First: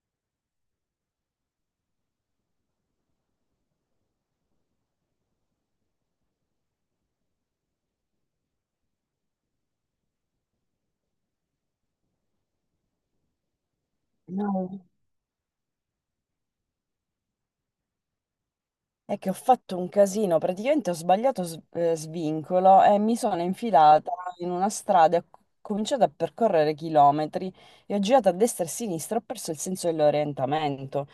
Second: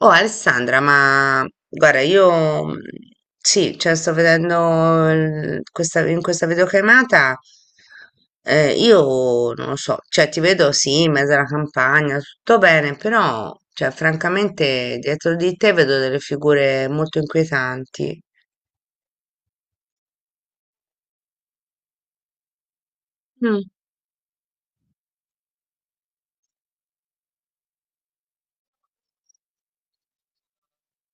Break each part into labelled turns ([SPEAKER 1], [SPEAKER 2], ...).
[SPEAKER 1] Oh Alessandra, ma guarda, io sì, cioè sto vedendo questa, in questa videochiamata, io non lo so, cioè ti vedo sì, in mezzo alla campagna, tutto bene, però cioè,
[SPEAKER 2] No,
[SPEAKER 1] francamente dietro di te vedo delle figure molto inquietanti.
[SPEAKER 2] è che ho fatto un casino, praticamente ho sbagliato svincolo e mi sono
[SPEAKER 1] Mm,
[SPEAKER 2] infilata in una strada, e ho cominciato a percorrere chilometri e ho girato a destra e a sinistra, ho perso il senso dell'orientamento.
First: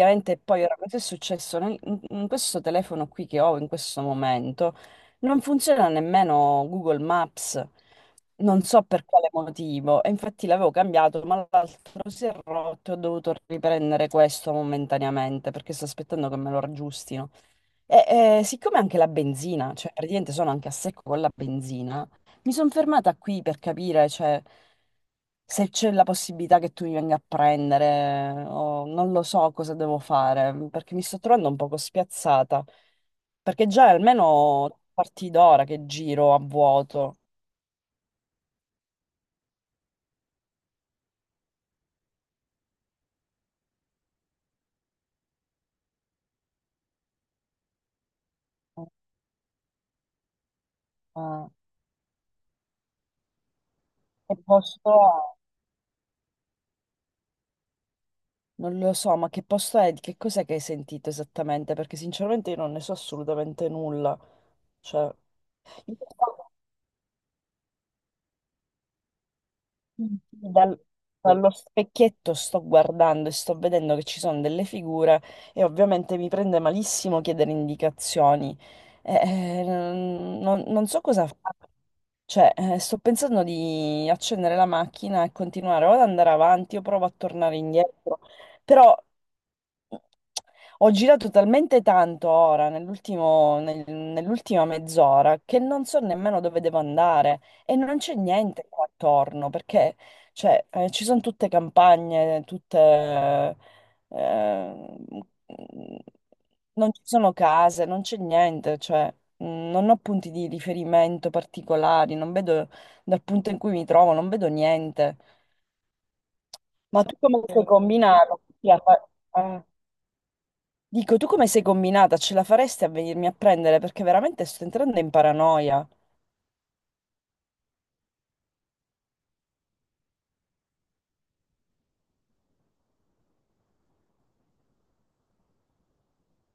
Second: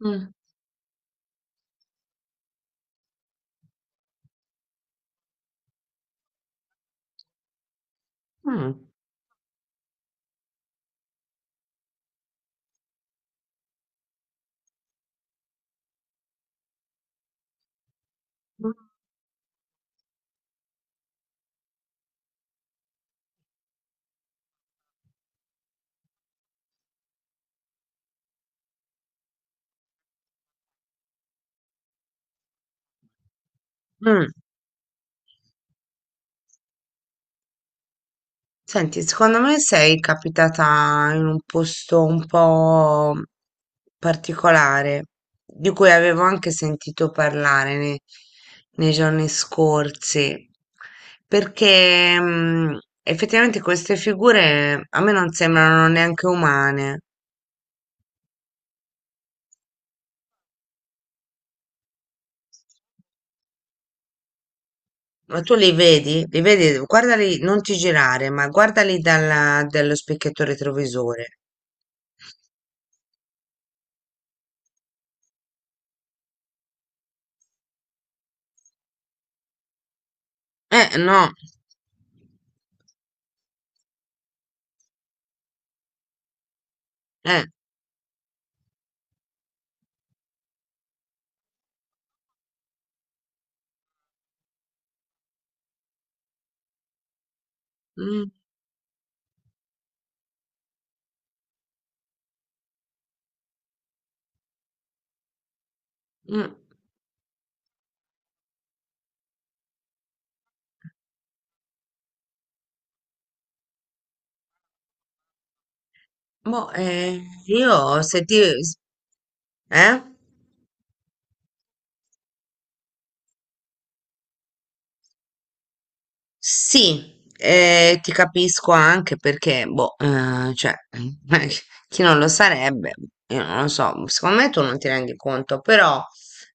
[SPEAKER 1] mm,
[SPEAKER 2] poi ora cosa è successo in questo telefono qui che ho in questo momento? Non funziona nemmeno Google Maps, non so
[SPEAKER 1] mm,
[SPEAKER 2] per quale motivo. E infatti l'avevo cambiato, ma l'altro si è rotto e ho dovuto riprendere questo momentaneamente perché sto aspettando che me lo raggiustino. Siccome anche la benzina, cioè praticamente sono anche a secco con la benzina, mi sono fermata qui per capire, cioè, se c'è la possibilità che tu mi venga a prendere, o non lo so cosa devo fare, perché mi sto trovando un poco spiazzata, perché già è
[SPEAKER 1] mm.
[SPEAKER 2] almeno tre quarti d'ora che giro a vuoto.
[SPEAKER 1] Senti, secondo me sei capitata in un posto un po' particolare, di cui avevo anche sentito parlare nei giorni scorsi,
[SPEAKER 2] Ma
[SPEAKER 1] perché effettivamente queste
[SPEAKER 2] che
[SPEAKER 1] figure
[SPEAKER 2] posto
[SPEAKER 1] a me
[SPEAKER 2] è?
[SPEAKER 1] non sembrano neanche umane,
[SPEAKER 2] Non lo so, ma che posto è? Di Che cos'è che hai sentito esattamente? Perché sinceramente io non ne so assolutamente nulla. Cioè,
[SPEAKER 1] ma tu li vedi, guardali, non ti girare, ma guardali dallo
[SPEAKER 2] sì,
[SPEAKER 1] specchietto retrovisore.
[SPEAKER 2] Dallo specchietto sto guardando e sto vedendo che ci sono delle figure e ovviamente mi prende malissimo chiedere indicazioni. Non so cosa
[SPEAKER 1] No,
[SPEAKER 2] fare. Cioè, sto pensando di accendere la macchina e continuare o ad andare avanti o provo a
[SPEAKER 1] eh.
[SPEAKER 2] tornare indietro. Però ho girato talmente tanto ora, nell'ultima mezz'ora, che non so nemmeno dove devo andare e non c'è
[SPEAKER 1] Mm,
[SPEAKER 2] niente qua attorno, perché cioè, ci sono tutte campagne, eh,
[SPEAKER 1] mm.
[SPEAKER 2] non ci sono case, non c'è niente, cioè, non ho punti di riferimento particolari, non vedo dal punto in cui mi trovo, non vedo niente.
[SPEAKER 1] Boh,
[SPEAKER 2] Ma tu come stai
[SPEAKER 1] io se ti...
[SPEAKER 2] combinando?
[SPEAKER 1] s- Eh?
[SPEAKER 2] Dico, tu come sei combinata? Ce la faresti a venirmi a prendere? Perché veramente sto entrando in paranoia.
[SPEAKER 1] Sì, ti capisco anche perché, boh, cioè, chi non lo sarebbe, io non lo so, secondo me tu non ti rendi conto, però,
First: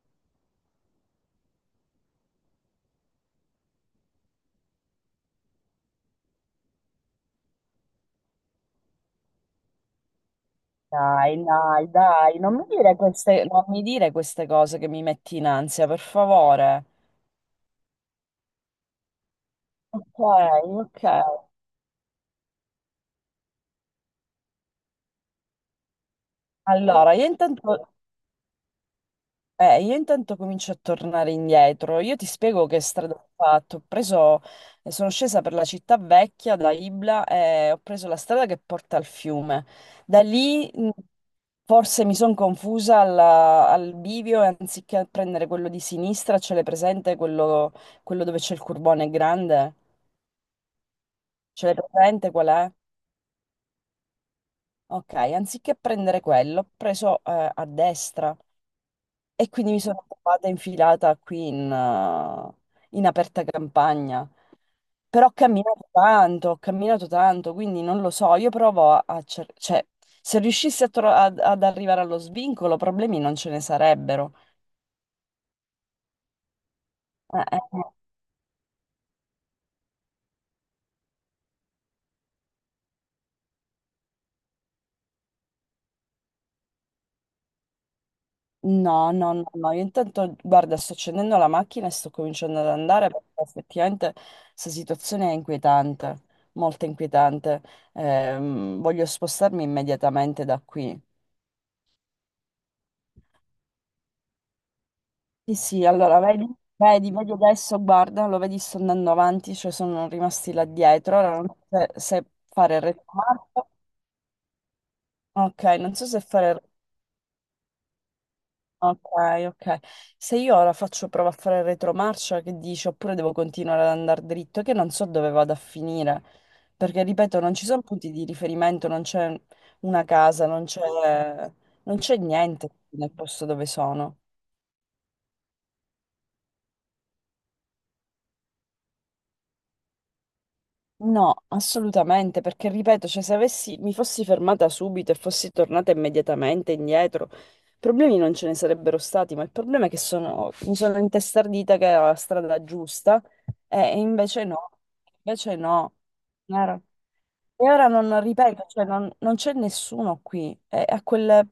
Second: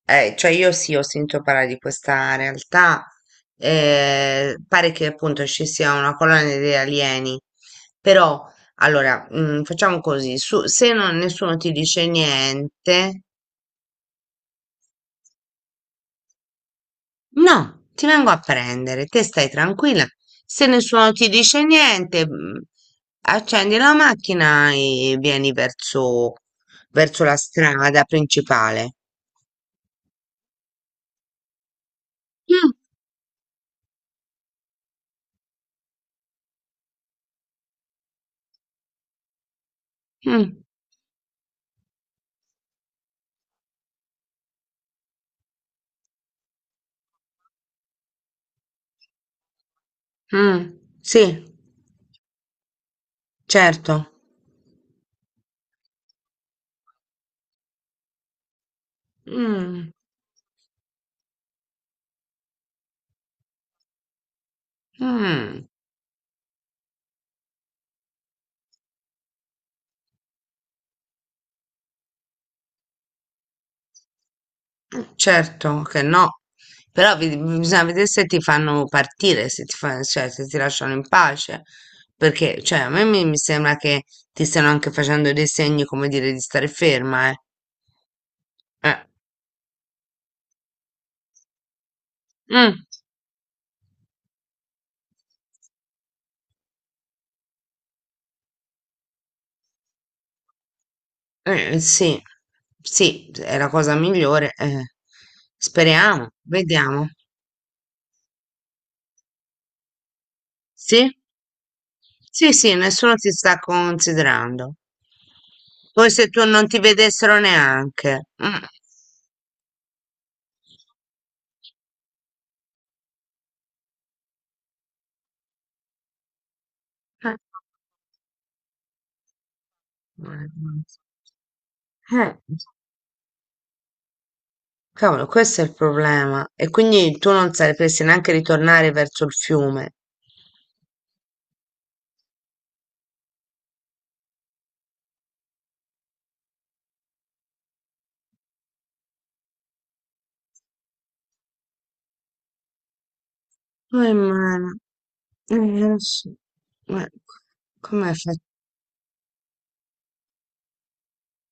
[SPEAKER 1] cioè io sì, ho sentito parlare di questa realtà, pare che appunto ci sia una colonia di alieni, però, allora, facciamo così, su- se non-
[SPEAKER 2] Dai,
[SPEAKER 1] nessuno ti
[SPEAKER 2] dai,
[SPEAKER 1] dice
[SPEAKER 2] dai, non mi dire
[SPEAKER 1] niente...
[SPEAKER 2] queste, non mi dire queste cose che mi metti in ansia, per favore.
[SPEAKER 1] No, ti vengo a prendere, te stai tranquilla.
[SPEAKER 2] Ok,
[SPEAKER 1] Se
[SPEAKER 2] ok.
[SPEAKER 1] nessuno ti dice niente, accendi la macchina e
[SPEAKER 2] Allora,
[SPEAKER 1] verso la strada principale.
[SPEAKER 2] Io intanto comincio a tornare indietro. Io ti spiego
[SPEAKER 1] Mm,
[SPEAKER 2] che strada ho fatto. Ho preso, sono scesa per la città vecchia da Ibla e ho preso la strada che porta al fiume. Da
[SPEAKER 1] mm,
[SPEAKER 2] lì forse mi sono confusa al bivio e anziché prendere quello di sinistra, ce l'hai presente quello, quello dove c'è il curbone grande?
[SPEAKER 1] mm, sì,
[SPEAKER 2] Ce l'hai presente qual è?
[SPEAKER 1] certo.
[SPEAKER 2] Ok, anziché prendere quello, ho preso a destra. E quindi mi
[SPEAKER 1] Mm,
[SPEAKER 2] sono trovata infilata qui in aperta campagna. Però
[SPEAKER 1] mm,
[SPEAKER 2] ho camminato tanto, quindi non lo so, io provo a cioè, se riuscissi a ad arrivare allo svincolo, problemi non ce ne sarebbero.
[SPEAKER 1] certo che no. Però
[SPEAKER 2] Eh, eh,
[SPEAKER 1] bisogna
[SPEAKER 2] eh.
[SPEAKER 1] vedere se ti fanno partire, se ti fa- cioè, se ti lasciano in pace. Perché, cioè, a me mi sembra che ti stiano anche facendo dei segni, come dire, di stare ferma, eh. Eh,
[SPEAKER 2] No, no, no, no, io intanto, guarda, sto accendendo la macchina e sto cominciando ad
[SPEAKER 1] mh,
[SPEAKER 2] andare perché effettivamente questa situazione è inquietante, molto inquietante. Voglio spostarmi immediatamente da qui.
[SPEAKER 1] sì, sì, è la cosa migliore. Eh.
[SPEAKER 2] Sì, sì, allora
[SPEAKER 1] Speriamo,
[SPEAKER 2] vedi,
[SPEAKER 1] vediamo.
[SPEAKER 2] vedi, vedi adesso, guarda, lo vedi, sto andando avanti, cioè sono rimasti là
[SPEAKER 1] Sì?
[SPEAKER 2] dietro, ora non so se, se
[SPEAKER 1] Sì, sì,
[SPEAKER 2] fare il
[SPEAKER 1] nessuno ti sta
[SPEAKER 2] retromarcia,
[SPEAKER 1] considerando.
[SPEAKER 2] ok, non so
[SPEAKER 1] Poi
[SPEAKER 2] se
[SPEAKER 1] se tu
[SPEAKER 2] fare,
[SPEAKER 1] non ti vedessero neanche. Mm.
[SPEAKER 2] ok, ok, se io ora faccio prova a fare il retromarcia, che dici, oppure devo continuare ad andare dritto, che non so dove vado a finire, perché
[SPEAKER 1] Eh,
[SPEAKER 2] ripeto, non ci sono punti di riferimento, non c'è una casa, non c'è
[SPEAKER 1] eh,
[SPEAKER 2] niente nel posto dove sono.
[SPEAKER 1] cavolo, questo è il problema. E quindi tu non sapresti neanche ritornare verso il fiume.
[SPEAKER 2] No, assolutamente, perché ripeto, cioè, se avessi, mi fossi fermata subito e fossi tornata immediatamente indietro, problemi non ce ne sarebbero stati, ma il problema è che sono, mi sono intestardita che era la strada giusta e
[SPEAKER 1] Oh,
[SPEAKER 2] invece
[SPEAKER 1] mano,
[SPEAKER 2] no, invece no.
[SPEAKER 1] lo so.
[SPEAKER 2] Chiaro.
[SPEAKER 1] Ma
[SPEAKER 2] E ora
[SPEAKER 1] come
[SPEAKER 2] non
[SPEAKER 1] fai?
[SPEAKER 2] ripeto, cioè, non c'è nessuno qui, e a quelle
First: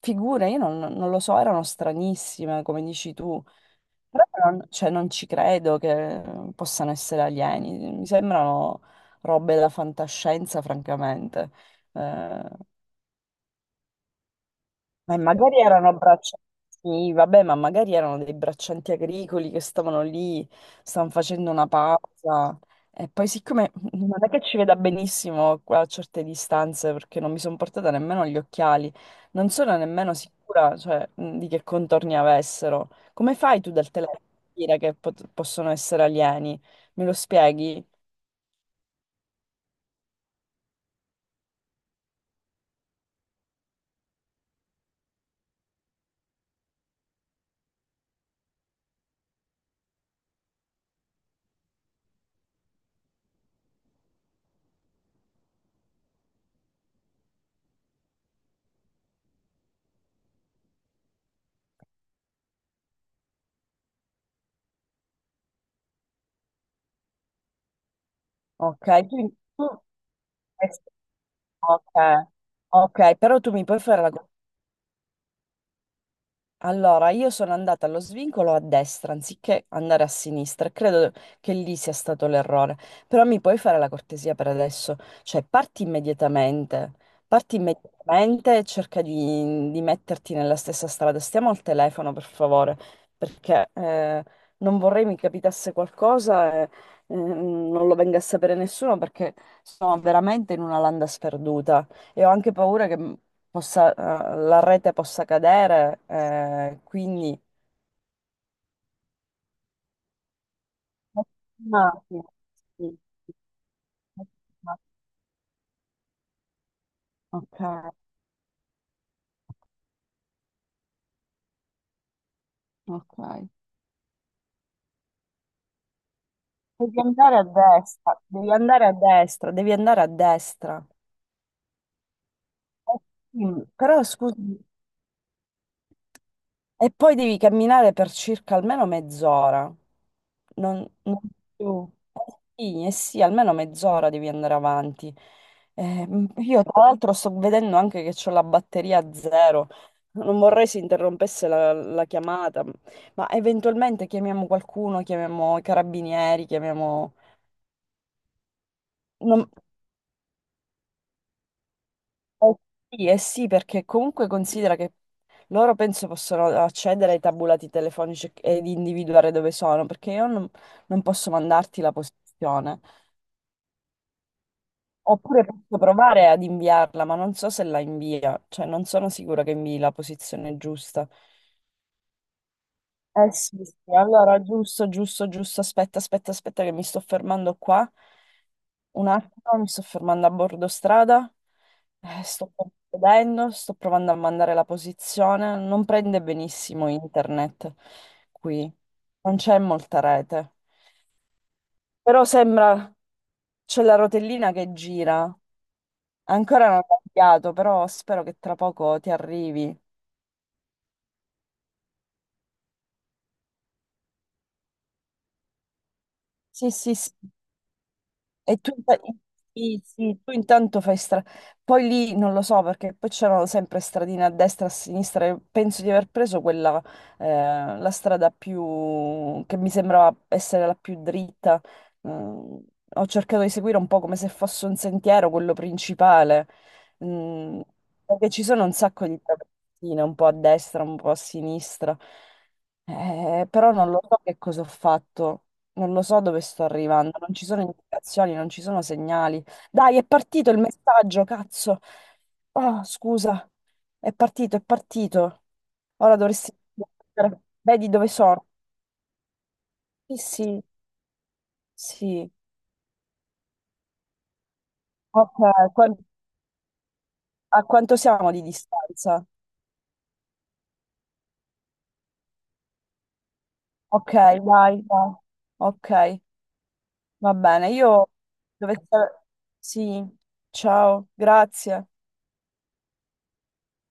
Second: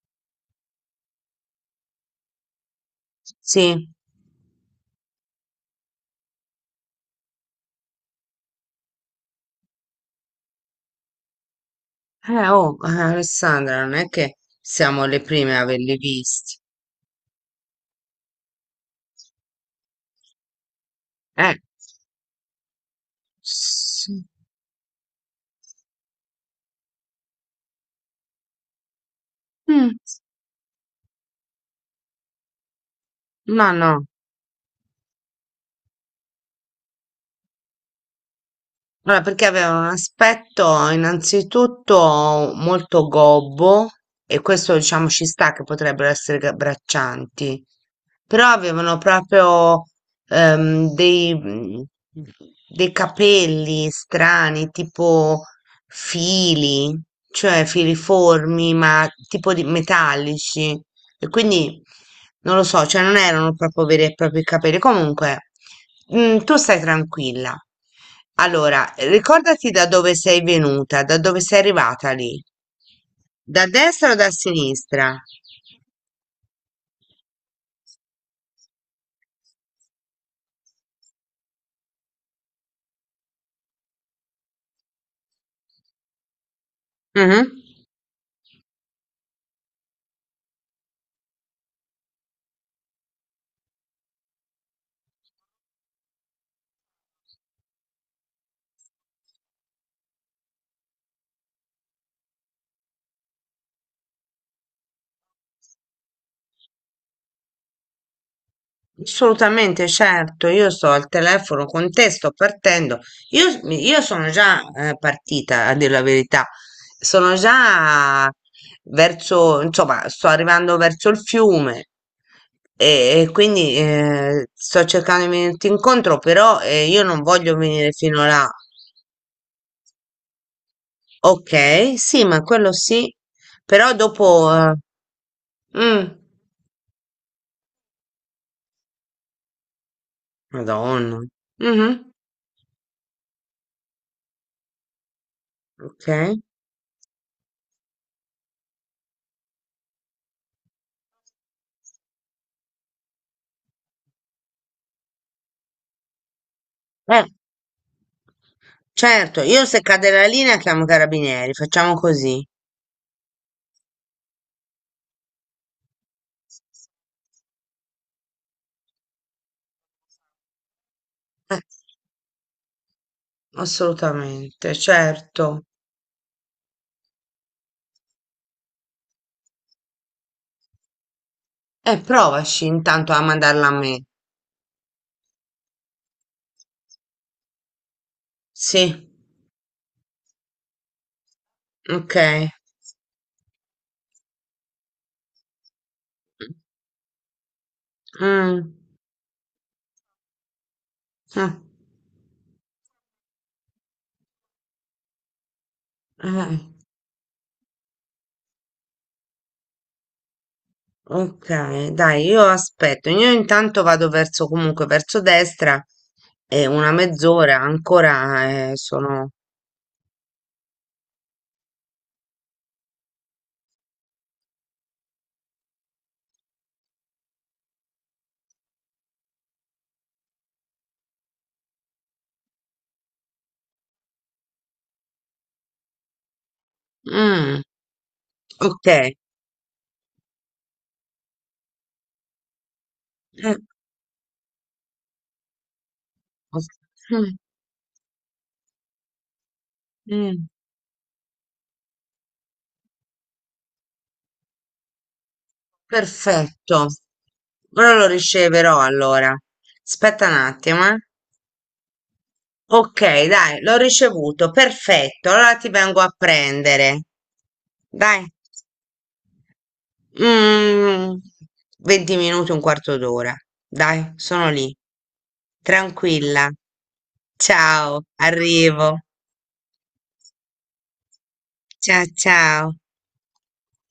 [SPEAKER 2] figure, io non lo so, erano stranissime, come dici tu.
[SPEAKER 1] Sì.
[SPEAKER 2] Però non, cioè, non ci credo che possano essere alieni, mi sembrano robe da fantascienza, francamente. Eh,
[SPEAKER 1] Oh, Alessandra, non è che siamo
[SPEAKER 2] ma
[SPEAKER 1] le prime a
[SPEAKER 2] magari erano
[SPEAKER 1] averli
[SPEAKER 2] braccianti,
[SPEAKER 1] visti.
[SPEAKER 2] sì, vabbè, ma magari erano dei braccianti agricoli che stavano lì, stavano facendo
[SPEAKER 1] Eh,
[SPEAKER 2] una pausa. E poi, siccome non
[SPEAKER 1] sì.
[SPEAKER 2] è che ci veda benissimo qua a certe distanze, perché non mi sono portata nemmeno gli occhiali, non sono
[SPEAKER 1] Mm,
[SPEAKER 2] nemmeno sicura, cioè, di che contorni avessero. Come fai tu
[SPEAKER 1] no,
[SPEAKER 2] dal
[SPEAKER 1] no.
[SPEAKER 2] telefono a dire che possono essere alieni? Me lo spieghi?
[SPEAKER 1] Allora, perché aveva un aspetto innanzitutto molto gobbo e questo diciamo ci sta che potrebbero essere braccianti, però avevano proprio ehm, dei, mm, dei capelli strani, tipo fili, cioè filiformi, ma tipo di metallici. E quindi non lo so, cioè non erano proprio veri e propri capelli. Comunque, tu stai tranquilla.
[SPEAKER 2] Ok,
[SPEAKER 1] Allora,
[SPEAKER 2] quindi tu...
[SPEAKER 1] ricordati da dove sei venuta, da dove sei
[SPEAKER 2] Ok,
[SPEAKER 1] arrivata lì.
[SPEAKER 2] ok, però tu
[SPEAKER 1] Da
[SPEAKER 2] mi puoi fare la
[SPEAKER 1] destra o da sinistra?
[SPEAKER 2] Allora, io sono andata allo svincolo a destra anziché andare a sinistra. Credo che lì sia stato l'errore. Però mi puoi fare la cortesia per adesso? Cioè, parti immediatamente. Parti
[SPEAKER 1] Mhm.
[SPEAKER 2] immediatamente e cerca di metterti nella stessa strada. Stiamo al telefono, per favore, perché non vorrei mi capitasse qualcosa e non lo venga a sapere nessuno perché sono veramente in una landa sperduta e ho anche paura che la rete possa cadere, quindi...
[SPEAKER 1] Assolutamente, certo, io sto al telefono con
[SPEAKER 2] Ah,
[SPEAKER 1] te,
[SPEAKER 2] sì,
[SPEAKER 1] sto
[SPEAKER 2] sì,
[SPEAKER 1] partendo.
[SPEAKER 2] sì.
[SPEAKER 1] Io sono già partita, a dire la verità. Sono
[SPEAKER 2] Ok,
[SPEAKER 1] già verso, insomma, sto arrivando verso il fiume e
[SPEAKER 2] ok.
[SPEAKER 1] quindi sto cercando di venirti incontro, però
[SPEAKER 2] Devi
[SPEAKER 1] io non
[SPEAKER 2] andare a
[SPEAKER 1] voglio venire
[SPEAKER 2] destra,
[SPEAKER 1] fino là.
[SPEAKER 2] devi andare a destra, devi andare a destra.
[SPEAKER 1] Ok, sì, ma quello
[SPEAKER 2] Eh,
[SPEAKER 1] sì,
[SPEAKER 2] Sì,
[SPEAKER 1] però
[SPEAKER 2] però scusa.
[SPEAKER 1] dopo... mm,
[SPEAKER 2] E poi devi camminare per circa almeno mezz'ora. Non, non
[SPEAKER 1] Madonna.
[SPEAKER 2] più.
[SPEAKER 1] Mhm,
[SPEAKER 2] Eh, sì, eh sì, almeno mezz'ora devi andare avanti.
[SPEAKER 1] ok.
[SPEAKER 2] Io tra l'altro sto vedendo anche che ho la batteria a zero. Non vorrei si interrompesse la chiamata, ma eventualmente chiamiamo qualcuno, chiamiamo i carabinieri, chiamiamo...
[SPEAKER 1] Eh, certo,
[SPEAKER 2] non-
[SPEAKER 1] io se cade la linea chiamo i carabinieri, facciamo così.
[SPEAKER 2] Eh sì, eh sì, perché comunque considera che loro penso possono accedere ai tabulati telefonici ed individuare dove sono, perché io non posso
[SPEAKER 1] Eh,
[SPEAKER 2] mandarti la posizione.
[SPEAKER 1] assolutamente,
[SPEAKER 2] Oppure
[SPEAKER 1] certo.
[SPEAKER 2] posso provare ad inviarla, ma non so se la invia, cioè non sono sicura che invii la posizione giusta.
[SPEAKER 1] E provaci intanto a
[SPEAKER 2] Eh sì,
[SPEAKER 1] mandarla a
[SPEAKER 2] sì,
[SPEAKER 1] me.
[SPEAKER 2] allora giusto, giusto, giusto, aspetta, aspetta, aspetta che mi sto fermando qua.
[SPEAKER 1] Sì,
[SPEAKER 2] Un attimo, mi sto fermando a bordo strada,
[SPEAKER 1] ok.
[SPEAKER 2] Sto vedendo, sto provando a mandare la posizione, non prende benissimo internet qui,
[SPEAKER 1] Mm,
[SPEAKER 2] non c'è molta rete,
[SPEAKER 1] eh,
[SPEAKER 2] però sembra c'è la rotellina che gira,
[SPEAKER 1] eh,
[SPEAKER 2] ancora non ho cambiato, però spero che tra poco ti arrivi.
[SPEAKER 1] ok, dai, io aspetto. Io intanto vado verso comunque verso destra e
[SPEAKER 2] Sì,
[SPEAKER 1] una
[SPEAKER 2] sì, sì.
[SPEAKER 1] mezz'ora
[SPEAKER 2] E
[SPEAKER 1] ancora
[SPEAKER 2] tu,
[SPEAKER 1] sono.
[SPEAKER 2] sì, sì, tu intanto fai strada. Poi lì non lo so perché poi c'erano sempre stradine a destra e a sinistra. Penso di aver preso quella, la strada più che mi sembrava essere la più dritta. Mm, ho cercato di seguire un po' come se fosse un sentiero, quello principale. Mm,
[SPEAKER 1] Mm,
[SPEAKER 2] perché ci sono un
[SPEAKER 1] ok.
[SPEAKER 2] sacco di travertine, un po' a destra, un po' a sinistra. Però non lo so che cosa ho fatto. Non lo so dove sto
[SPEAKER 1] Os-
[SPEAKER 2] arrivando, non
[SPEAKER 1] mm,
[SPEAKER 2] ci sono indicazioni, non ci sono segnali. Dai, è
[SPEAKER 1] mm.
[SPEAKER 2] partito il messaggio, cazzo. Oh, scusa, è partito, è partito. Ora dovresti...
[SPEAKER 1] Perfetto.
[SPEAKER 2] Vedi
[SPEAKER 1] Ora lo
[SPEAKER 2] dove sono?
[SPEAKER 1] riceverò allora.
[SPEAKER 2] Sì,
[SPEAKER 1] Aspetta un
[SPEAKER 2] sì,
[SPEAKER 1] attimo, eh.
[SPEAKER 2] sì.
[SPEAKER 1] Ok, dai, l'ho ricevuto. Perfetto.
[SPEAKER 2] Ok,
[SPEAKER 1] Allora ti
[SPEAKER 2] qua-
[SPEAKER 1] vengo a prendere.
[SPEAKER 2] a quanto
[SPEAKER 1] Dai.
[SPEAKER 2] siamo di distanza?
[SPEAKER 1] Mm, 20 minuti, un quarto d'ora. Dai,
[SPEAKER 2] Ok, dai,
[SPEAKER 1] sono lì.
[SPEAKER 2] dai. Ok,
[SPEAKER 1] Tranquilla.
[SPEAKER 2] va bene.
[SPEAKER 1] Ciao,
[SPEAKER 2] Io dove...
[SPEAKER 1] arrivo.
[SPEAKER 2] Sì, ciao, grazie.
[SPEAKER 1] Ciao, ciao.